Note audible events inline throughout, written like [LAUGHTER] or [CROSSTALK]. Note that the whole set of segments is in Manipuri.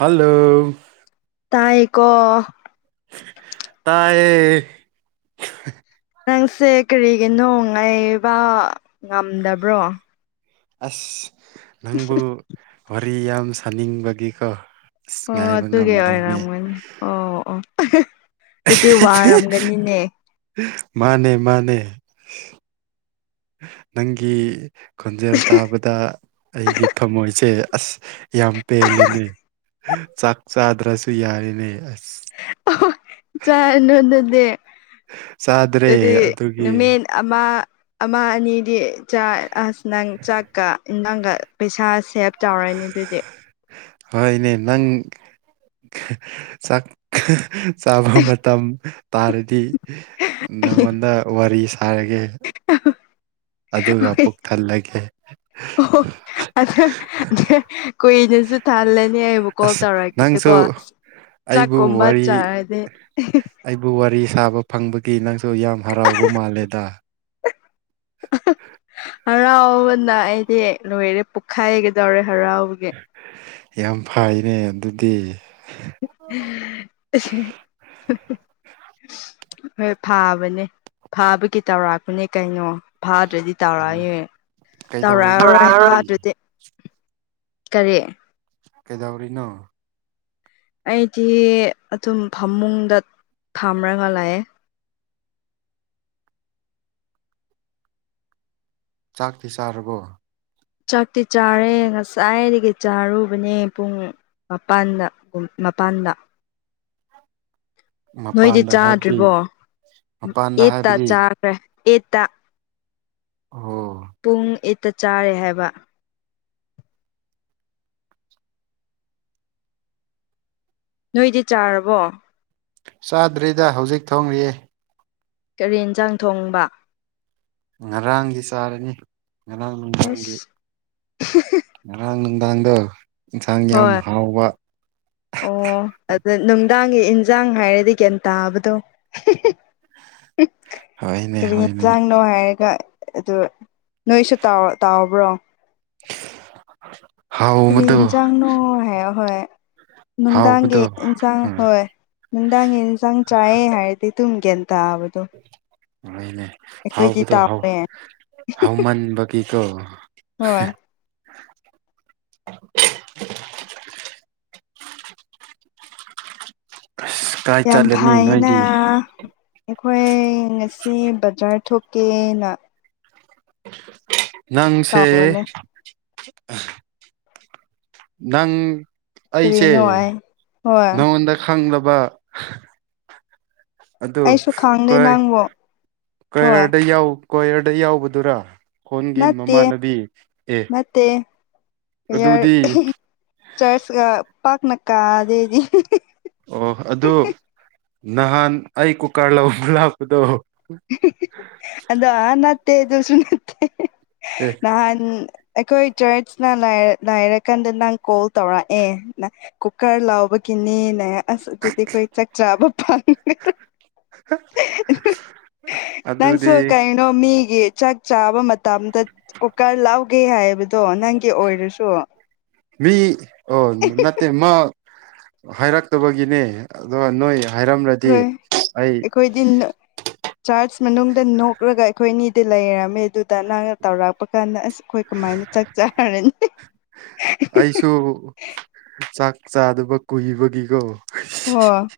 ꯍꯜꯂꯣ ꯇꯥꯏꯀꯣ ꯇꯥꯏꯌꯦ ꯅꯪꯁꯦ ꯀꯔꯤꯒꯤꯅꯣ ꯉꯥꯏꯕ ꯉꯝꯗꯕ꯭ꯔꯣ ꯑꯁ ꯅꯪꯕꯨ ꯋꯥꯔꯤ ꯌꯥꯝ ꯁꯥꯅꯤꯡꯕꯒꯤꯀꯣ ꯑꯁ ꯑꯣ ꯉꯥꯏꯕ ꯑꯗꯨꯒꯤ ꯉꯝꯗ꯭ꯔꯦꯅꯦ ꯑꯣꯏꯔꯝꯒꯅꯤ ꯑꯣ ꯑꯣ ꯑꯗꯨꯗꯤ ꯋꯥꯔꯝꯒꯅꯤꯅꯦ [UNINTELLIGIBLE] ꯃꯥꯅꯦ ꯃꯥꯅꯦ ꯅꯪꯒꯤ ꯈꯣꯟꯖꯦꯜ ꯇꯥꯕꯗ ꯑꯩꯒꯤ ꯊꯝꯃꯣꯏꯁꯦ ꯑꯁ ꯌꯥꯝ ꯄꯦꯜꯂꯦꯅꯦ ꯆꯥꯛ ꯆꯥꯗ꯭ꯔꯁꯨ ꯌꯥꯔꯦꯅꯦ ꯑꯁ ꯑꯍꯣ ꯆꯥꯔꯅꯣ ꯑꯗꯨꯗꯤ ꯆꯥꯗ꯭ꯔꯦ ꯑꯗꯨꯗꯤ ꯑꯗꯨꯒꯤ ꯅꯨꯃꯤꯠ ꯑꯃ ꯑꯃ ꯑꯅꯤꯗꯤ ꯆꯥꯏ ꯑꯁ ꯅꯪ ꯆꯥꯛꯀ ꯏꯟꯖꯥꯡꯒ ꯄꯩꯁꯥ ꯁꯦ ꯍꯣꯏꯅꯦ ꯅꯪ ꯆꯥꯛ ꯆꯥꯕ ꯃꯇꯝ ꯇꯥꯔꯗꯤ ꯅꯪꯉꯣꯟꯗ ꯋꯥꯔꯤ ꯁꯥꯔꯒꯦ ꯑꯗꯨꯒ ꯄꯨꯛ ꯊꯜꯂꯒꯦ ꯑꯣ ꯀꯨꯏꯅꯁꯨ ꯊꯜꯂꯅꯤ ꯑꯩꯕꯨ ꯀꯣꯜ ꯑꯁ ꯇꯧꯔꯛꯀꯦꯀꯣ ꯅꯪꯁꯨ ꯑꯁ ꯑꯩꯕꯨ ꯆꯥꯛꯀꯣꯕ ꯋꯥꯔꯤ ꯆꯥꯔꯗꯤ ꯑꯩꯕꯨ ꯋꯥꯔꯤ ꯁꯥꯕ ꯐꯪꯕꯒꯤ ꯅꯪꯁꯨ ꯌꯥꯝ ꯍꯔꯥꯎꯕ ꯃꯥꯜꯂꯦꯗ [INAUDIBLE] ꯍꯔꯥꯎꯕꯅ ꯑꯩꯗꯤ ꯂꯣꯏꯔꯦ ꯄꯣꯛꯈꯥꯏꯒꯗꯧꯔꯦ ꯍꯔꯥꯎꯕꯒꯤ ꯌꯥꯝ ꯐꯩꯅꯦ ꯑꯗꯨꯗꯤ [UNINTELLIGIBLE] ꯍꯣꯏ ꯐꯥꯕꯅꯦ ꯐꯥꯕꯒꯤ ꯇꯧꯔꯥꯛꯄꯅꯦ ꯀꯩꯅꯣ ꯐꯥꯗ꯭ꯔꯗꯤ ꯇꯧꯔꯛꯑꯌꯦ ꯀꯩꯗꯧꯔꯤꯅꯣ ꯇꯧꯔꯛꯑꯔꯣꯏ ꯐꯥ ꯍꯧꯖꯤꯛꯇꯤ ꯑꯗꯨꯗꯤ ꯀꯔꯤ ꯀꯦꯗꯧꯔꯤꯅꫭ ꯑꯩꯗꯤ ꯑꯗꯨꯝ ꯐꯃꯨꯡꯗ ꯐꯝꯃꯥꯒ ꯂꯥꯛꯑꯦ ꯆꯥꯛꯇꯤ ꯆꯥꯔꯕꯣ ꯆꯥꯛꯇꯤ ꯆꯥꯔꯦ ꯉꯁꯥꯏꯗꯒꯤ ꯆꯥꯔꯨꯕꯅꯦ ꯄꯨꯡ ꯃꯄꯥꯟꯗ ꯃꯄꯥꯟꯗ ꯅꯣꯏꯗꯤ ꯃꯄꯥꯟꯗ ꯍꯥꯏꯕꯗꯤ ꯆꯥꯗ꯭ꯔꯤꯕꯣ ꯃꯄꯥꯟꯗ ꯑꯩꯠꯇ ꯍꯥꯏꯕꯗꯤ ꯆꯥꯈ꯭ꯔꯦ ꯑꯩꯠꯇ ꯑꯣ ꯄꯨꯡ ꯑꯏꯠꯇ ꯆꯥꯔꯦ ꯍꯥꯏꯕ ꯅꯣꯏꯗꯤ ꯆꯥꯔꯕꯣ ꯆꯥꯗ꯭ꯔꯤꯗ ꯍꯧꯖꯤꯛ ꯊꯣꯡꯔꯤꯌꯦ ꯀꯔꯤ ꯌꯦꯟꯁꯥꯡ ꯊꯣꯡꯕ ꯉꯔꯥꯡꯒꯤ ꯆꯥꯔꯅꯤ ꯉꯔꯥꯡ ꯑꯁ ꯅꯍꯥꯟ ꯅꯨꯡꯗꯥꯡꯗꯨ ꯌꯦꯟꯁꯥꯡ ꯌꯥꯝ ꯍꯣꯏ ꯍꯥꯎꯕ ꯑꯣ ꯑꯗꯨ ꯅꯨꯡꯗꯥꯡꯒꯤ ꯏꯟꯖꯥꯡ ꯍꯥꯏꯔꯗꯤ ꯒꯤꯌꯥꯟ ꯇꯥꯕꯗꯣ ꯍꯣꯏꯅꯦ ꯀ ꯍꯣꯏꯅꯦ [UNINTELLIGIBLE] ꯅꯣ ꯍꯥꯏꯔꯒ ꯑꯗꯨ ꯅꯣꯏꯁꯨ ꯇꯥꯎꯕ꯭ꯔꯣ ꯀꯔꯤ ꯍꯥꯎꯕꯗꯣ ꯏꯟꯖꯥꯡꯅꯣ ꯍꯦ ꯍꯣꯏ ꯅꯨꯡꯗꯥꯡꯒꯤ ꯍꯥꯎꯕꯗꯣ ꯏꯟꯁꯥꯡ ꯎꯝ ꯍꯣꯏ ꯅꯨꯡꯗꯥꯡꯒꯤ ꯌꯦꯟꯁꯥꯡ ꯆꯥꯏꯌꯦ ꯍꯥꯏꯔꯗꯤ ꯑꯗꯨꯨꯝ ꯒꯤꯌꯥꯟ ꯇꯥꯕꯗꯣ ꯍꯅꯦ ꯍꯥꯎ ꯑꯩꯈꯣꯏꯗꯤ ꯍꯥꯎ ꯇꯥꯎꯋꯦ ꯍꯋꯥꯃꯥꯟ ꯇ ꯍꯩ ꯐꯁ ꯌꯥꯝ ꯐꯥꯏꯅ ꯑꯩꯈꯣꯏ ꯉꯁꯤ ꯕꯖꯥꯔ ꯊꯣꯛꯀꯦꯅ ꯅꯪꯁꯦ ꯇꯥꯎꯕꯅꯦ ꯅꯪ ꯑꯩꯁꯦ ꯀꯔꯤꯅꯣ ꯑꯩ ꯍꯣꯏ ꯅꯉꯣꯟꯗ ꯈꯪꯗꯕ ꯑꯗꯨ ꯑꯩꯁꯨ ꯈꯪꯗꯦ ꯅꯪꯕꯨ ꯍꯣꯏ ꯀꯌꯔꯗ ꯀꯌꯔꯗ ꯌꯥꯎꯕꯗꯨꯔ ꯅꯠꯇꯦ ꯅꯠꯇꯦ꯫ ꯑꯗꯨꯗꯤ ꯆꯔꯁꯒ ꯄꯥꯛꯅ ꯀꯗꯗꯤ ꯑꯣ ꯑꯗꯨ ꯅꯍꯥꯟ ꯑꯩ ꯀꯨꯀꯥꯔ ꯂꯧꯕꯥ ꯂꯥꯛꯄꯗꯣ ꯑꯗ ꯅꯠꯇꯦꯗꯨꯁꯨ ꯅꯠꯇꯦ ꯑꯦ ꯅꯍꯥꯟ ꯑꯩꯈꯣꯏ ꯆꯔꯠꯁ ꯇꯥ ꯂꯩꯔꯛꯀꯥꯟꯗ ꯅꯪ ꯀꯣꯜ ꯇꯧꯔꯛꯑꯦ ꯀꯨꯀꯔ ꯂꯧꯕꯒꯤꯅꯤꯅꯦ ꯑꯁ ꯑꯗꯨꯗꯤ ꯑꯩꯈꯣꯏ ꯆꯥꯛ ꯆꯥꯕ ꯐꯥꯉꯥꯔꫭꯏ ꯅꯪꯁꯨ ꯑꯗꯨꯗꯤ ꯀꯩꯅꯣ ꯃꯤꯒꯤ ꯆꯥꯛ ꯆꯥꯕ ꯃꯇꯝꯗ ꯀꯨꯀꯔ ꯂꯥꯎꯒꯦ ꯍꯥꯏꯕꯗꯣ ꯅꯪꯒꯤ ꯑꯣꯏꯔꯁꯨ ꯃꯤ ꯑꯣ ꯅꯠꯇꯦ ꯃꯥ ꯍꯥꯏꯔꯛꯇꯕꯒꯤꯅꯦ ꯑꯗꯨꯒ ꯅꯣꯏ ꯍꯥꯏꯔꯝꯂꯗꯤ ꯑꯩ ꯀꯈꯣꯏꯗꯤꯟ ꯆꯥꯔꯖ ꯃꯅꯨꯡꯗ ꯅꯣꯛꯂꯒ ꯑꯩꯈꯣꯏ ꯑꯅꯤꯗꯤ ꯂꯩꯔꯝꯃꯦ ꯑꯗꯨꯗ ꯅꯪꯅ ꯇꯧꯔꯛꯄ ꯀꯥꯟꯗ ꯑꯁ ꯑꯩꯈꯣꯏ ꯀꯃꯥꯏꯅ ꯆꯥꯛ ꯆꯔꯔꯅꯤ ꯑꯩꯁꯨ ꯆꯥꯛ ꯆꯥꯗꯕ ꯀꯨꯏꯕꯒꯤꯀꯣ ꯑꯣ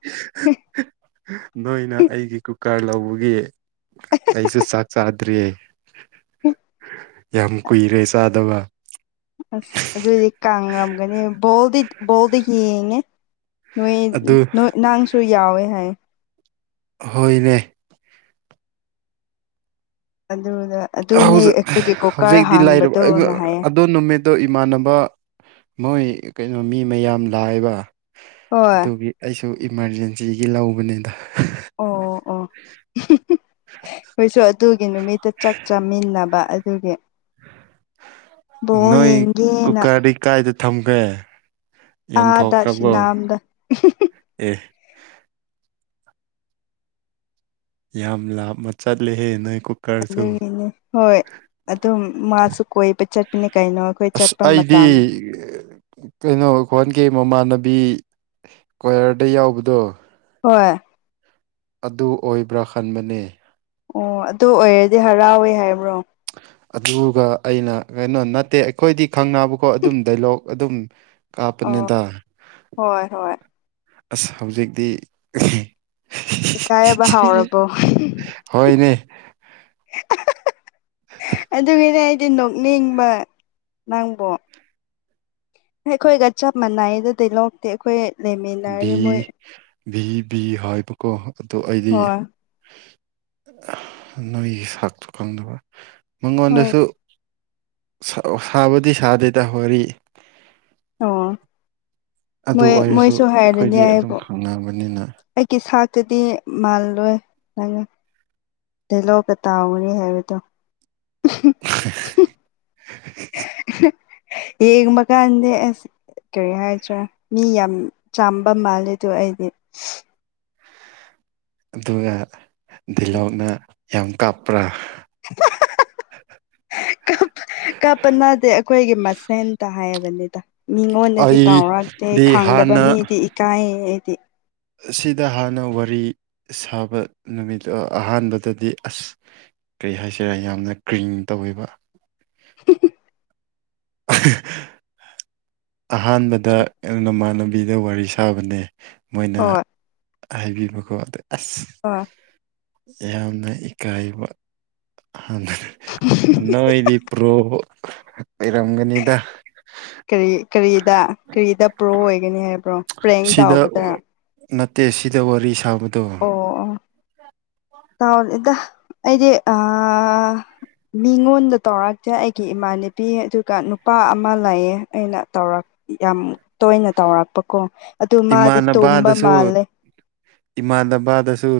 ꯅꯣꯏꯅ ꯑꯩꯒꯤ ꯀꯨꯀꯔ ꯂꯧꯕꯒꯤ ꯀꯩꯁꯨ ꯆꯥꯛ ꯆꯗ꯭ꯔꯤꯌꯦ ꯎꯝ ꯌꯥꯝ ꯀꯨꯏꯔꯦ ꯆꯥꯗꯕ ꯑꯁ ꯑꯗꯨꯏꯗꯤ ꯀꯔꯝꯒꯅꯤ ꯕꯣꯜꯗꯤ ꯕꯣꯜꯗꯤ ꯌꯦꯡꯉꯦ ꯅꯣꯏ ꯑꯗꯨ ꯅꯣꯏ ꯅꯪꯁꯨ ꯌꯥꯎꯋꯦ ꯍꯥꯏ ꯍꯣꯏꯅꯦ ꯑꯗꯨꯗ ꯑꯗꯨꯅꯦ ꯍꯧꯖꯤꯛ ꯑꯩꯈꯣꯏꯒꯤ ꯀꯨꯀꯥꯔ ꯍꯥꯡꯕꯗꯣꯅ ꯍꯥꯏꯌꯦ ꯑ ꯅꯨꯃꯤꯠꯇꯣ ꯏꯃꯥꯟꯅꯕ ꯃꯣꯏ ꯀꯩꯅꯣ ꯃꯤ ꯃꯌꯥꯝ ꯂꯥꯏꯕ ꯍꯣꯏ ꯑꯗꯨꯒꯤ ꯑꯩꯁꯨ ꯏꯃꯥꯔꯖꯦꯟꯁꯤꯒꯤ ꯂꯧꯕꯅꯦꯗ ꯑꯣ ꯑꯣ ꯍꯣꯏꯁ ꯑꯗꯨꯒꯤ ꯅꯨꯃꯤꯠꯇ ꯆꯥꯛ ꯆꯥꯃꯤꯟꯅꯕ ꯑꯗꯨꯒꯤ ꯕꯣꯜ ꯅꯣꯏ ꯌꯦꯡꯒꯦꯅ ꯀꯨꯛꯀꯥꯔꯗꯤ ꯀꯥꯏꯗ ꯊꯝꯒꯦ ꯑꯥꯗ ꯌꯣꯟꯊꯣꯛꯈ꯭ꯔꯕꯣ ꯁꯤꯅꯥꯝꯗ ꯑꯦ ꯌꯥꯝ ꯂꯥꯞꯃ ꯆꯠꯂꯦꯍꯦ ꯅꯣꯏ ꯀꯨ ꯑꯗꯨꯅꯤ ꯍꯣꯏ ꯑꯗꯨꯝ ꯃꯥꯁꯨ ꯀꯣꯏꯕ ꯆꯠꯄꯅꯤ ꯀꯩꯅꯣ ꯑꯩꯈꯣꯏ ꯆꯠꯄ ꯑꯗꯨꯗꯤ ꯃꯇꯝ ꯀꯩꯅꯣ ꯑꯩꯈꯣꯟꯒꯤ ꯃꯃꯥꯟꯅꯕꯤ ꯀ꯭ꯌꯔꯗ ꯌꯥꯎꯕꯗꯣ ꯍꯣꯏ ꯑꯗꯨ ꯑꯣꯏꯕ꯭ꯔꯥ ꯈꯟꯕꯅꯦ ꯑꯣ ꯑꯗꯨ ꯑꯣꯏꯔꯗꯤ ꯍꯔꯥꯎꯋꯦ ꯍꯥꯏꯕ꯭ꯔꯣ ꯑꯗꯨꯒ ꯑꯩꯅ ꯀꯩꯅꯣ ꯅꯠꯇꯦ ꯑꯩꯈꯣꯏꯗꯤ ꯈꯪꯅꯕꯀꯣ ꯑꯗꯨꯝ ꯗꯥꯏꯂꯣꯛ ꯑꯗꯨꯝ ꯑꯣ ꯀꯥꯞꯄꯅꯤꯗ ꯍꯣꯏ ꯍꯣꯏ ꯑꯁ ꯍꯧꯖꯤꯛꯇꯤ ꯏꯀꯥꯏꯕ ꯍꯥꯎꯔꯕꯣ ꯍꯣꯏ ꯅꯦ ꯑꯗꯨꯒꯤꯗꯤ ꯑꯩꯗꯤ ꯅꯣꯛꯅꯤꯡꯕ ꯅꯪꯕꯣ ꯑꯩꯈꯣꯏꯒ ꯆꯞ ꯃꯥꯟꯅꯏꯗꯗꯤ ꯂꯧꯛꯇꯦ ꯑꯩꯈꯣꯏ ꯚꯤ ꯂꯩꯃꯤꯟꯅꯔꯤ ꯃꯣꯏ ꯚꯤ ꯚ ꯍꯥꯏꯕꯀꯣ ꯑꯗꯨ ꯑꯩꯗꯤ ꯍꯣꯏ ꯅꯣꯏꯒꯤ ꯁꯥꯛꯇꯣ ꯈꯪꯗꯕ ꯍꯣꯏ ꯃꯉꯣꯟꯗꯁꯨ ꯁꯥꯕꯨꯗꯤ ꯁꯥꯗꯦꯗ ꯋꯥꯔꯤ ꯑꯣ ꯑꯗꯨ ꯃꯣꯏ ꯑꯣꯏꯔꯁꯨ ꯃꯣꯏꯁꯨ ꯍꯥꯏꯔꯅꯤ ꯑꯩꯈꯣꯏꯗꯤ ꯑꯗꯨꯝ ꯑꯩꯕꯨ ꯈꯪꯅꯕꯅꯤꯅ ꯑꯩꯒꯤ ꯁꯥꯛꯇꯗꯤ ꯃꯥꯜꯂꯣꯏ ꯅꯪꯅ ꯇꯂꯣ ꯀ ꯇꯥꯎꯅꯤ ꯍꯥꯏꯕꯗꯣ ꯌꯦꯡꯕꯈꯥꯛꯗꯦ ꯑꯁ ꯀꯔꯤ ꯍꯥꯏꯗ꯭ꯔꯥ ꯃꯤ ꯌꯥꯝ ꯆꯥꯝꯕ ꯃꯥꯜꯂꯦꯗ ꯑꯩꯗꯤ ꯑꯗꯨꯒ ꯗꯤꯜꯍꯧꯅ ꯌꯥꯝ ꯀꯥꯞꯄ꯭ꯔꯥ [UNINTELLIGIBLE] ꯀꯞꯄ ꯅꯥꯗꯦ ꯑꯩꯈꯣꯏꯒꯤ ꯃꯁꯦꯟꯇ ꯍꯥꯏꯕꯅꯤꯗ ꯃꯤꯉꯣꯟꯗꯗꯤ ꯇꯥꯎꯔꯛꯇꯦ ꯑꯩꯗꯤ ꯈꯪꯗꯕ ꯍꯥꯟꯅ ꯃꯤꯗꯤ ꯏꯀꯥꯏ ꯍꯥꯏꯗꯤ ꯑꯁꯤꯗ ꯍꯥꯟꯅ ꯋꯥꯔꯤ ꯁꯥꯕ ꯅꯨꯃꯤꯠꯇꯣ ꯑꯍꯥꯟꯕꯗꯗꯤ ꯑꯁ ꯀꯔꯤ ꯍꯥꯏꯁꯤꯔꯥ ꯌꯥꯝꯅ ꯀ꯭ꯔꯤꯡ ꯇꯧꯋꯕ [INAUDIBLE] ꯑ [UNINTELLIGIBLE] ꯑꯍꯥꯟꯕꯗ ꯅꯃꯥꯟ ꯂꯝꯕꯤꯗ ꯋꯥꯔꯤ ꯁꯥꯕꯅꯦ ꯃꯣꯏꯅ ꯍꯣꯏ [UNINTELLIGIBLE] ꯑꯁ ꯍꯣꯏ ꯌꯥꯝꯅ ꯏꯀꯥꯏꯕ ꯅꯣꯏꯗꯤ ꯄ꯭ꯔꯣ ꯂꯩꯔꯝꯒꯅꯤꯗ ꯀꯔꯤ ꯀꯔꯤꯗ ꯀꯔꯤꯗ ꯄ꯭ꯔꯣ ꯑꯣꯏꯒꯅꯤ ꯍꯥꯏꯕ꯭ꯔꯣ ꯄ꯭ꯔꯦꯡ ꯁꯤꯗ ꯇꯥꯎꯕꯗ ꯅꯠꯇꯦ ꯁꯤꯗ ꯋꯥꯔꯤ ꯁꯥꯕꯗꯣ ꯑꯣ ꯑꯣ ꯇꯥꯎꯔꯦꯗ ꯑꯩꯗꯤ ꯑ ꯃꯤꯉꯣꯟꯗ ꯇꯧꯔꯛꯁꯦ ꯑꯩꯒꯤ ꯏꯃꯥꯅꯄꯤ ꯑꯗꯨꯒ ꯅꯨꯄꯥ ꯑꯃ ꯂꯩꯌꯦ ꯑꯩꯅ ꯇꯧꯔꯛꯦ ꯌꯥꯝ ꯇꯣꯏꯅ ꯇꯧꯔꯛꯄꯀꯣ ꯑꯗꯨ ꯃꯥꯗꯤ ꯇꯨꯝꯕ ꯏꯃꯥꯟꯅꯕꯗꯁꯨ ꯃꯥꯜꯂꯦ ꯏꯃꯥꯟꯅꯕꯗꯁꯨ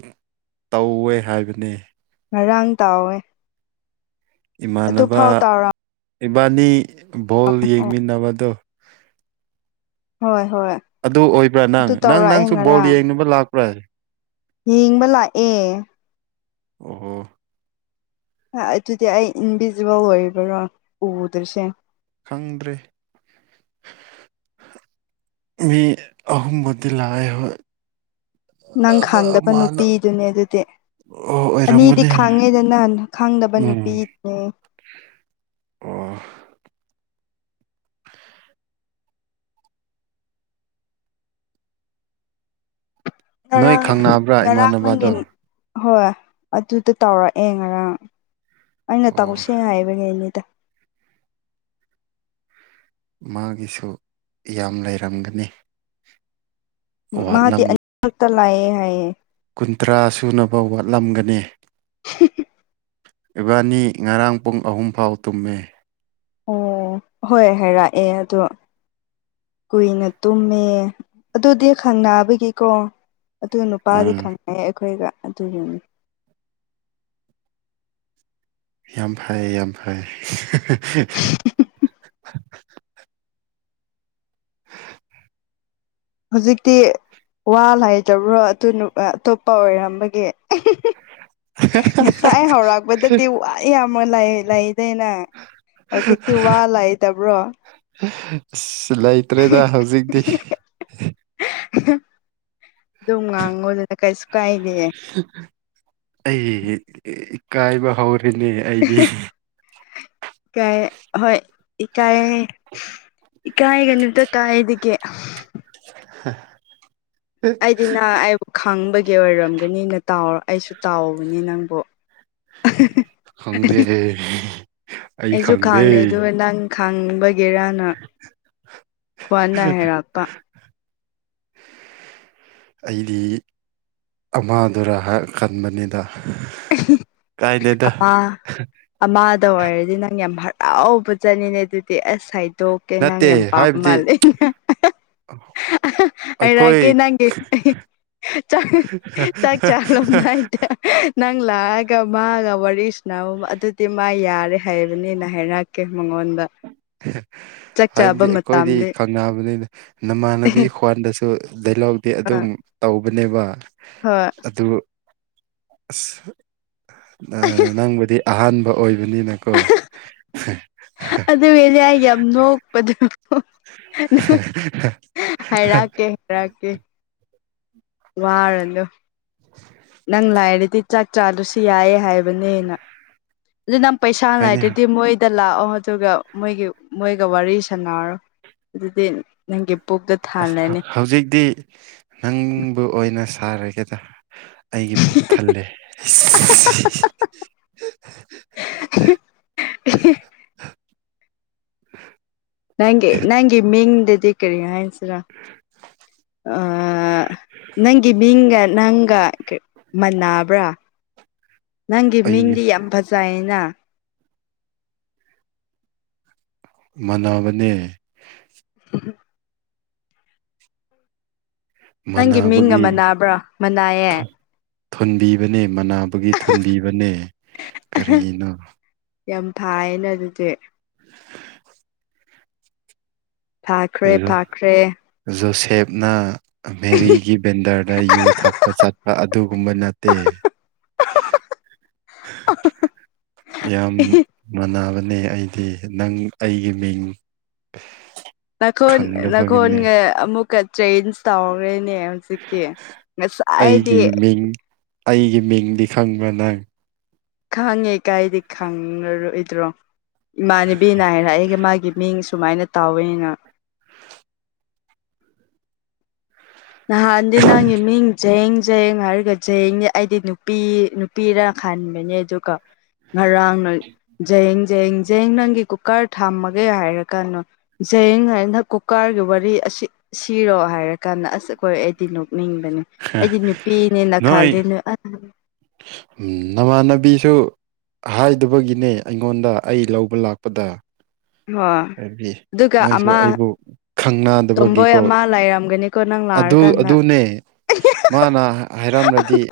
ꯇꯧꯋꯦ ꯍꯥꯏꯕꯅꯦ ꯉꯔꯥꯡ ꯇꯥꯎꯋꯦ ꯏꯃꯥꯟꯅꯕ ꯑꯗꯨꯐꯥꯎ ꯇꯥꯎꯔ ꯏꯕꯥꯅꯤ ꯕꯣꯜ ꯌꯦꯡꯃꯤꯟꯅꯕꯗꯣ ꯍꯣꯏ ꯍꯣꯏ ꯑꯗꯨ ꯑꯣꯏꯕ꯭ꯔꯥ ꯅꯪ ꯑꯗꯨ ꯅꯪ ꯇꯧꯔꯛꯑꯦ ꯅꯪꯁꯨ ꯕꯣꯜ ꯉꯔꯥꯡ ꯌꯦꯡꯅꯕ ꯂꯥꯛꯄ꯭ꯔꯥ ꯌꯦꯡꯕ ꯂꯥꯛꯑꯦ ꯑꯣꯍꯣ ꯑꯗꯨꯗꯤ ꯑꯩ ꯏꯟꯚꯤꯖꯤꯕꯜ ꯑꯣꯏꯕꯔꯣ ꯎꯗꯣꯏꯔꯤꯁꯦ ꯈꯪꯗ꯭ꯔꯦ ꯃꯤ ꯑꯍꯨꯝꯕꯨꯗꯤ ꯂꯥꯛꯑꯦ ꯍꯣꯏ ꯅꯪ ꯑꯗ ꯈꯥꯡꯗꯕ ꯃꯥꯅ ꯅꯨꯄꯤꯗꯨꯅꯦ ꯑꯗꯨꯗꯤ ꯑꯣ ꯑꯅꯤꯗꯤ ꯑꯣꯏꯔꯝꯒꯅꯤ ꯍꯣꯏ ꯈꯥꯡꯉꯦꯗꯅ ꯈꯥꯡꯗꯕ ꯎꯝ ꯅꯨꯄꯤꯅꯦ ꯑꯣ ꯅꯣꯏ ꯉꯔꯥꯡ ꯈꯪꯅꯕ꯭ꯔꯥ ꯉꯔꯥꯡ ꯏꯃꯥꯟꯅꯕꯗꯣ ꯅꯪꯒꯤꯟ ꯍꯣꯏ ꯑꯗꯨꯗ ꯇꯧꯔꯛꯑꯦ ꯉꯔꯥꯡ ꯑꯩꯅ ꯑꯣ ꯇꯧꯁꯦ ꯍꯥꯏꯕꯉꯅꯤꯗ ꯃꯥꯒꯤꯁꯨ ꯌꯥꯝ ꯂꯩꯔꯝꯒꯅꯤ ꯃꯥꯗꯤ ꯋꯥꯠꯂꯝ ꯑꯅꯤꯈꯛꯇ ꯂꯥꯛꯑꯦ ꯍꯥꯏꯌꯦ ꯀꯨꯟꯊ꯭ꯔꯥ ꯁꯨꯅꯕ ꯋꯥꯠꯂꯝꯒꯅꯤ ꯎ [INAUDIBLE] ꯏꯕꯥꯅꯤ ꯉꯔꯥꯡ ꯄꯨꯡ ꯑꯍꯨꯝꯐꯥꯎ ꯇꯨꯝꯃꯦ ꯑꯣ ꯍꯣꯏ ꯍꯥꯏꯔꯥꯛꯑꯦ ꯑꯗꯣ ꯀꯨꯏꯅ ꯇꯨꯝꯃꯦ ꯑꯗꯨꯗꯤ ꯈꯪꯅꯕꯒꯤꯀꯣ ꯑꯗꯨ ꯅꯨꯄꯥꯗꯤ ꯑꯥ ꯈꯪꯉꯩꯦ ꯑꯩꯈꯣꯏꯒ ꯑꯗꯨꯒꯤꯅꯤ ꯌꯥꯝ ꯐꯩ ꯌꯥꯝ ꯐꯩ [UNINTELLIGIBLE] ꯍꯧꯖꯤꯛꯇꯤ ꯋꯥ ꯂꯩꯥꯏꯇꯕ꯭ꯔꯣ ꯑꯗꯨ ꯑꯇꯣꯞꯄ ꯑꯣꯏꯔꯝꯕꯒꯦ ꯉꯁꯥꯏ ꯍꯧꯔꯛꯄꯗꯗꯤ ꯑꯩꯌꯥꯝꯕ ꯂꯩꯗꯅꯦ ꯍꯧꯖꯤꯛꯇꯤ ꯋꯥ ꯂꯩꯇꯕ꯭ꯔꯣ ꯁꯤꯂꯥꯏ [INAUDIBLE] ꯑꯗꯨꯝ ꯉꯥꯡꯒꯣꯗꯨꯅ ꯀꯩꯁꯨ ꯀꯥꯏꯅꯦꯌꯦ ꯑꯩ ꯏꯀꯥꯏꯕ ꯍꯧꯔꯤꯅꯦ ꯑꯩꯗꯤ ꯀꯥꯏ ꯍꯣꯏ ꯏꯀꯥꯏꯔꯦ ꯏꯀꯥꯏꯒꯅꯤꯇ ꯀꯥꯏꯒꯦ ꯍꯥ ꯑꯩꯗꯤ ꯅ ꯑꯩꯕꯨ ꯈꯪꯕꯒꯤ ꯑꯣꯏꯔꯝꯒꯅꯤꯅ ꯇꯥꯎꯔ ꯑꯩꯁꯨ ꯇꯥꯎꯕꯅꯤ ꯅꯪꯕꯨ ꯏꯁ ꯑꯩꯁꯨ ꯈꯥꯡꯅꯦ ꯑꯗꯨ ꯅꯪ ꯈꯥꯡꯕꯒꯦꯔꯥꯅ ꯈ꯭ꯋꯥꯅꯥ ꯍꯔꯥꯛꯄ [INAUDIBLE] ꯑꯩꯗꯤ ꯑꯃꯥꯗꯨꯔ ꯈꯟꯕꯅꯤꯗ ꯀꯥꯏꯗꯦꯗ ꯑꯄꯥ ꯑꯃꯗ ꯑꯣꯏꯔꯗꯤ ꯅꯪ ꯌꯥꯝ ꯍꯔꯥꯎꯕ ꯆꯠꯂꯤꯅꯦ ꯑꯗꯨꯗꯤ ꯑꯁ ꯁꯥꯏꯗ ꯇꯣꯛꯀꯦ ꯅꯪ ꯅꯠꯇꯦ ꯌꯥꯝ ꯄꯥꯝꯕ ꯍꯥꯏꯕꯗꯤ ꯃꯥꯜꯂꯦ ꯑꯩꯈꯣꯏ ꯑꯩꯔꯒꯦ ꯅꯪꯦ ꯆꯥꯛ ꯆꯥꯛ ꯆꯥꯂꯣꯅꯏꯇ ꯅꯪ ꯂꯥꯛꯑꯒ ꯃꯥꯒ ꯋꯥꯔꯤꯁꯤꯅ ꯑꯗꯨꯗꯤ ꯃꯥ ꯌꯥꯔꯦ ꯍꯥꯏꯕꯅꯤꯅ ꯍꯥꯏꯔꯛꯀꯦ ꯃꯉꯣꯟꯗ ꯆꯥꯛ ꯆꯥꯕ ꯍꯥꯏꯕꯗꯤ ꯑꯩꯈꯣꯏꯗꯤ ꯃꯇꯝꯗꯤ ꯈꯪꯅꯕꯅꯤꯅ ꯅꯃꯥꯟꯅꯕꯤ ꯈꯣꯟꯗꯁꯨ ꯑꯗꯨ ꯗꯥꯏꯂꯣꯛꯇꯤ ꯑ ꯑꯗꯨꯝ ꯇꯧꯕꯅꯦꯕ ꯍꯣꯏ ꯑꯗꯨ ꯑꯁ ꯅꯪꯕꯨꯗꯤ ꯑꯍꯥꯟꯕ ꯑꯣꯏꯕꯅꯤꯅꯀꯣ ꯑꯗꯨꯒꯤꯅꯦ ꯑꯩ ꯌꯥꯝ ꯅꯣꯛꯄꯗ ꯍꯥꯏꯔꯛꯀꯦ [UNINTELLIGIBLE] ꯋꯥꯔ ꯑꯗꯨ [INAUDIBLE] ꯅꯪ ꯂꯥꯏꯔꯗꯤ ꯆꯥꯛ ꯆꯥꯗꯔꯥꯁꯨ ꯌꯥꯏꯌꯦ ꯍꯥꯏꯕꯅꯦꯅ ꯑꯗꯨ ꯅꯝ ꯍꯥꯏꯅꯦ ꯄꯩꯁꯥꯅꯏꯗ꯭ꯔꯗꯤ ꯃꯣꯏ ꯇ ꯂꯥꯛꯑꯣ ꯑꯗꯨꯒ ꯃꯣꯏꯒꯤ ꯃꯣꯏꯒ ꯋꯥꯔꯤ ꯁꯥꯟꯅꯔꯣ ꯑꯗꯨꯗꯤ ꯅꯪ ꯄꯨꯛꯇ ꯊꯝ ꯑꯁ ꯍꯧꯖꯤꯛꯇꯤ ꯅꯪꯕꯨ ꯑꯣꯏꯅ ꯁꯥꯔꯒꯦꯗꯥ ꯑꯩꯒꯤ ꯄꯨꯛ ꯊꯜꯂꯦ ꯍꯤ ꯅꯪꯒꯤ ꯅꯪꯒꯤ ꯃꯤꯡꯗꯗꯤ ꯀꯔꯤꯅꯣ ꯍꯥꯏꯁ ꯑ ꯅꯪꯒꯤ ꯃꯤꯡꯒ ꯅꯪꯒ ꯅꯥꯕ꯭ꯔꯥ ꯅꯪꯒꯤ ꯑꯩꯒꯤ ꯃꯤꯡꯗꯤ ꯌꯥꯝ ꯐꯖꯌꯦꯅ ꯃꯥꯟꯅꯕꯅꯦ ꯎ ꯅꯪꯒꯤ ꯃꯤꯡꯒ ꯃꯥꯟꯅꯕꯒꯤ ꯃꯅꯥꯕ꯭ꯔꯣ ꯃꯅꯩꯌꯦ ꯊꯣꯟꯕꯤꯕꯅꯦ ꯃꯅꯥꯕꯒꯤ ꯊꯣꯟꯕꯤꯕꯅꯦ ꯀꯔꯤꯅꯣ ꯌꯥꯝ ꯐꯩꯏꯅ ꯑꯗꯨꯗꯤ ꯐꯥꯈ꯭ꯔꯦ ꯐꯥꯈ꯭ꯔꯦ ꯖꯣꯁꯦꯞ ꯅꯥ ꯃꯦꯔꯤꯒꯤ ꯕꯦꯟꯗꯔꯗ ꯌꯨ ꯊꯛꯄ ꯆꯠꯄ ꯑꯗꯨꯒꯨꯝꯕ ꯅꯠꯇꯦ ꯌꯥꯝ ꯃꯅꯕꯅꯦ ꯑꯩꯗꯤ ꯅꯪ ꯑꯩꯒꯤ ꯃꯤꯡ ꯅꯈꯣꯟ ꯈꯪꯗꯕꯒꯤꯅꯦ ꯅꯈꯣꯟꯒ ꯑꯃꯨꯛꯀ ꯆꯦꯟꯖ ꯇꯧꯈ꯭ꯔꯦꯅꯦ ꯁꯤꯛꯇ ꯉꯁꯥꯏꯥꯏꯗꯤ ꯑꯩꯒꯤ ꯃꯤꯡ ꯑꯩꯒꯤ ꯃꯤꯡꯗꯤ ꯈꯪꯕ ꯅꯪ ꯈꯪꯉꯦ ꯀꯥꯏꯗꯤ ꯈꯪꯉꯔꯣꯏꯗ꯭ꯔꯣ ꯏꯃꯥꯟꯅꯕꯤꯅꯅꯥ ꯍꯥꯏꯔꯛꯑꯒ ꯃꯥꯒꯤ ꯃꯤꯡ ꯁꯨꯃꯥꯏꯅ ꯇꯧꯋꯅ ꯅꯥꯍꯟꯗꯤ ꯅꯪꯒꯤ ꯃꯤꯡ ꯖꯦꯡ ꯌꯦꯡ ꯍꯥꯏꯔꯒ ꯖꯌꯦꯡꯅꯦ ꯑꯩꯗꯤ ꯅꯨꯄꯤ ꯅꯨꯄꯤꯔ ꯈꯟꯕꯅꯦ ꯑꯗꯨꯒ ꯉꯔꯥꯡ ꯅꯣꯏ ꯌꯦꯡ ꯌꯦꯡ ꯖꯌꯦꯡ ꯅꯪꯒꯤ ꯀꯨꯀꯔ ꯊꯝꯃꯒꯦ ꯍꯥꯏꯔ ꯀꯥꯟꯗꯣ ꯖꯌꯦꯡ ꯍꯥꯏꯅ ꯀꯨꯀꯥꯔꯒꯤ ꯋꯥꯔꯤ ꯑꯁꯤ ꯁꯤꯔꯣ ꯍꯥꯏꯔ ꯀꯥꯟꯗ ꯑꯁ ꯍꯈꯣꯏ ꯑꯩꯗꯤ ꯅꯣꯛꯅꯤꯡꯕꯅꯦ ꯑꯩꯗꯤ ꯅꯨꯄꯤꯅꯦꯅ ꯈꯜꯂꯦ ꯅꯣꯏ ꯎꯝ ꯅꯃꯥꯟꯅꯕꯤꯁꯨ ꯍꯥꯏꯗꯕꯒꯤꯅꯦ ꯑꯩꯉꯣꯟꯗ ꯑꯩ ꯂꯧꯕ ꯂꯥꯛꯄꯗ ꯍꯣꯏ ꯍꯥꯏꯗꯤ ꯑꯗꯨꯒ ꯃꯣꯏꯁꯨ ꯑꯃ ꯑꯩꯕꯨ ꯈꯪꯅ ꯇꯣꯝꯕꯣꯏ ꯗꯕꯒꯤꯀꯣ ꯑꯃ ꯂꯩꯔꯝꯒꯅꯤꯀꯣ ꯅꯪ ꯑꯗꯨ ꯂꯥꯛꯔꯀꯥꯟꯗ ꯑꯗꯨꯅꯦ ꯃꯥꯅ ꯍꯥꯏꯔꯝꯂꯗꯤ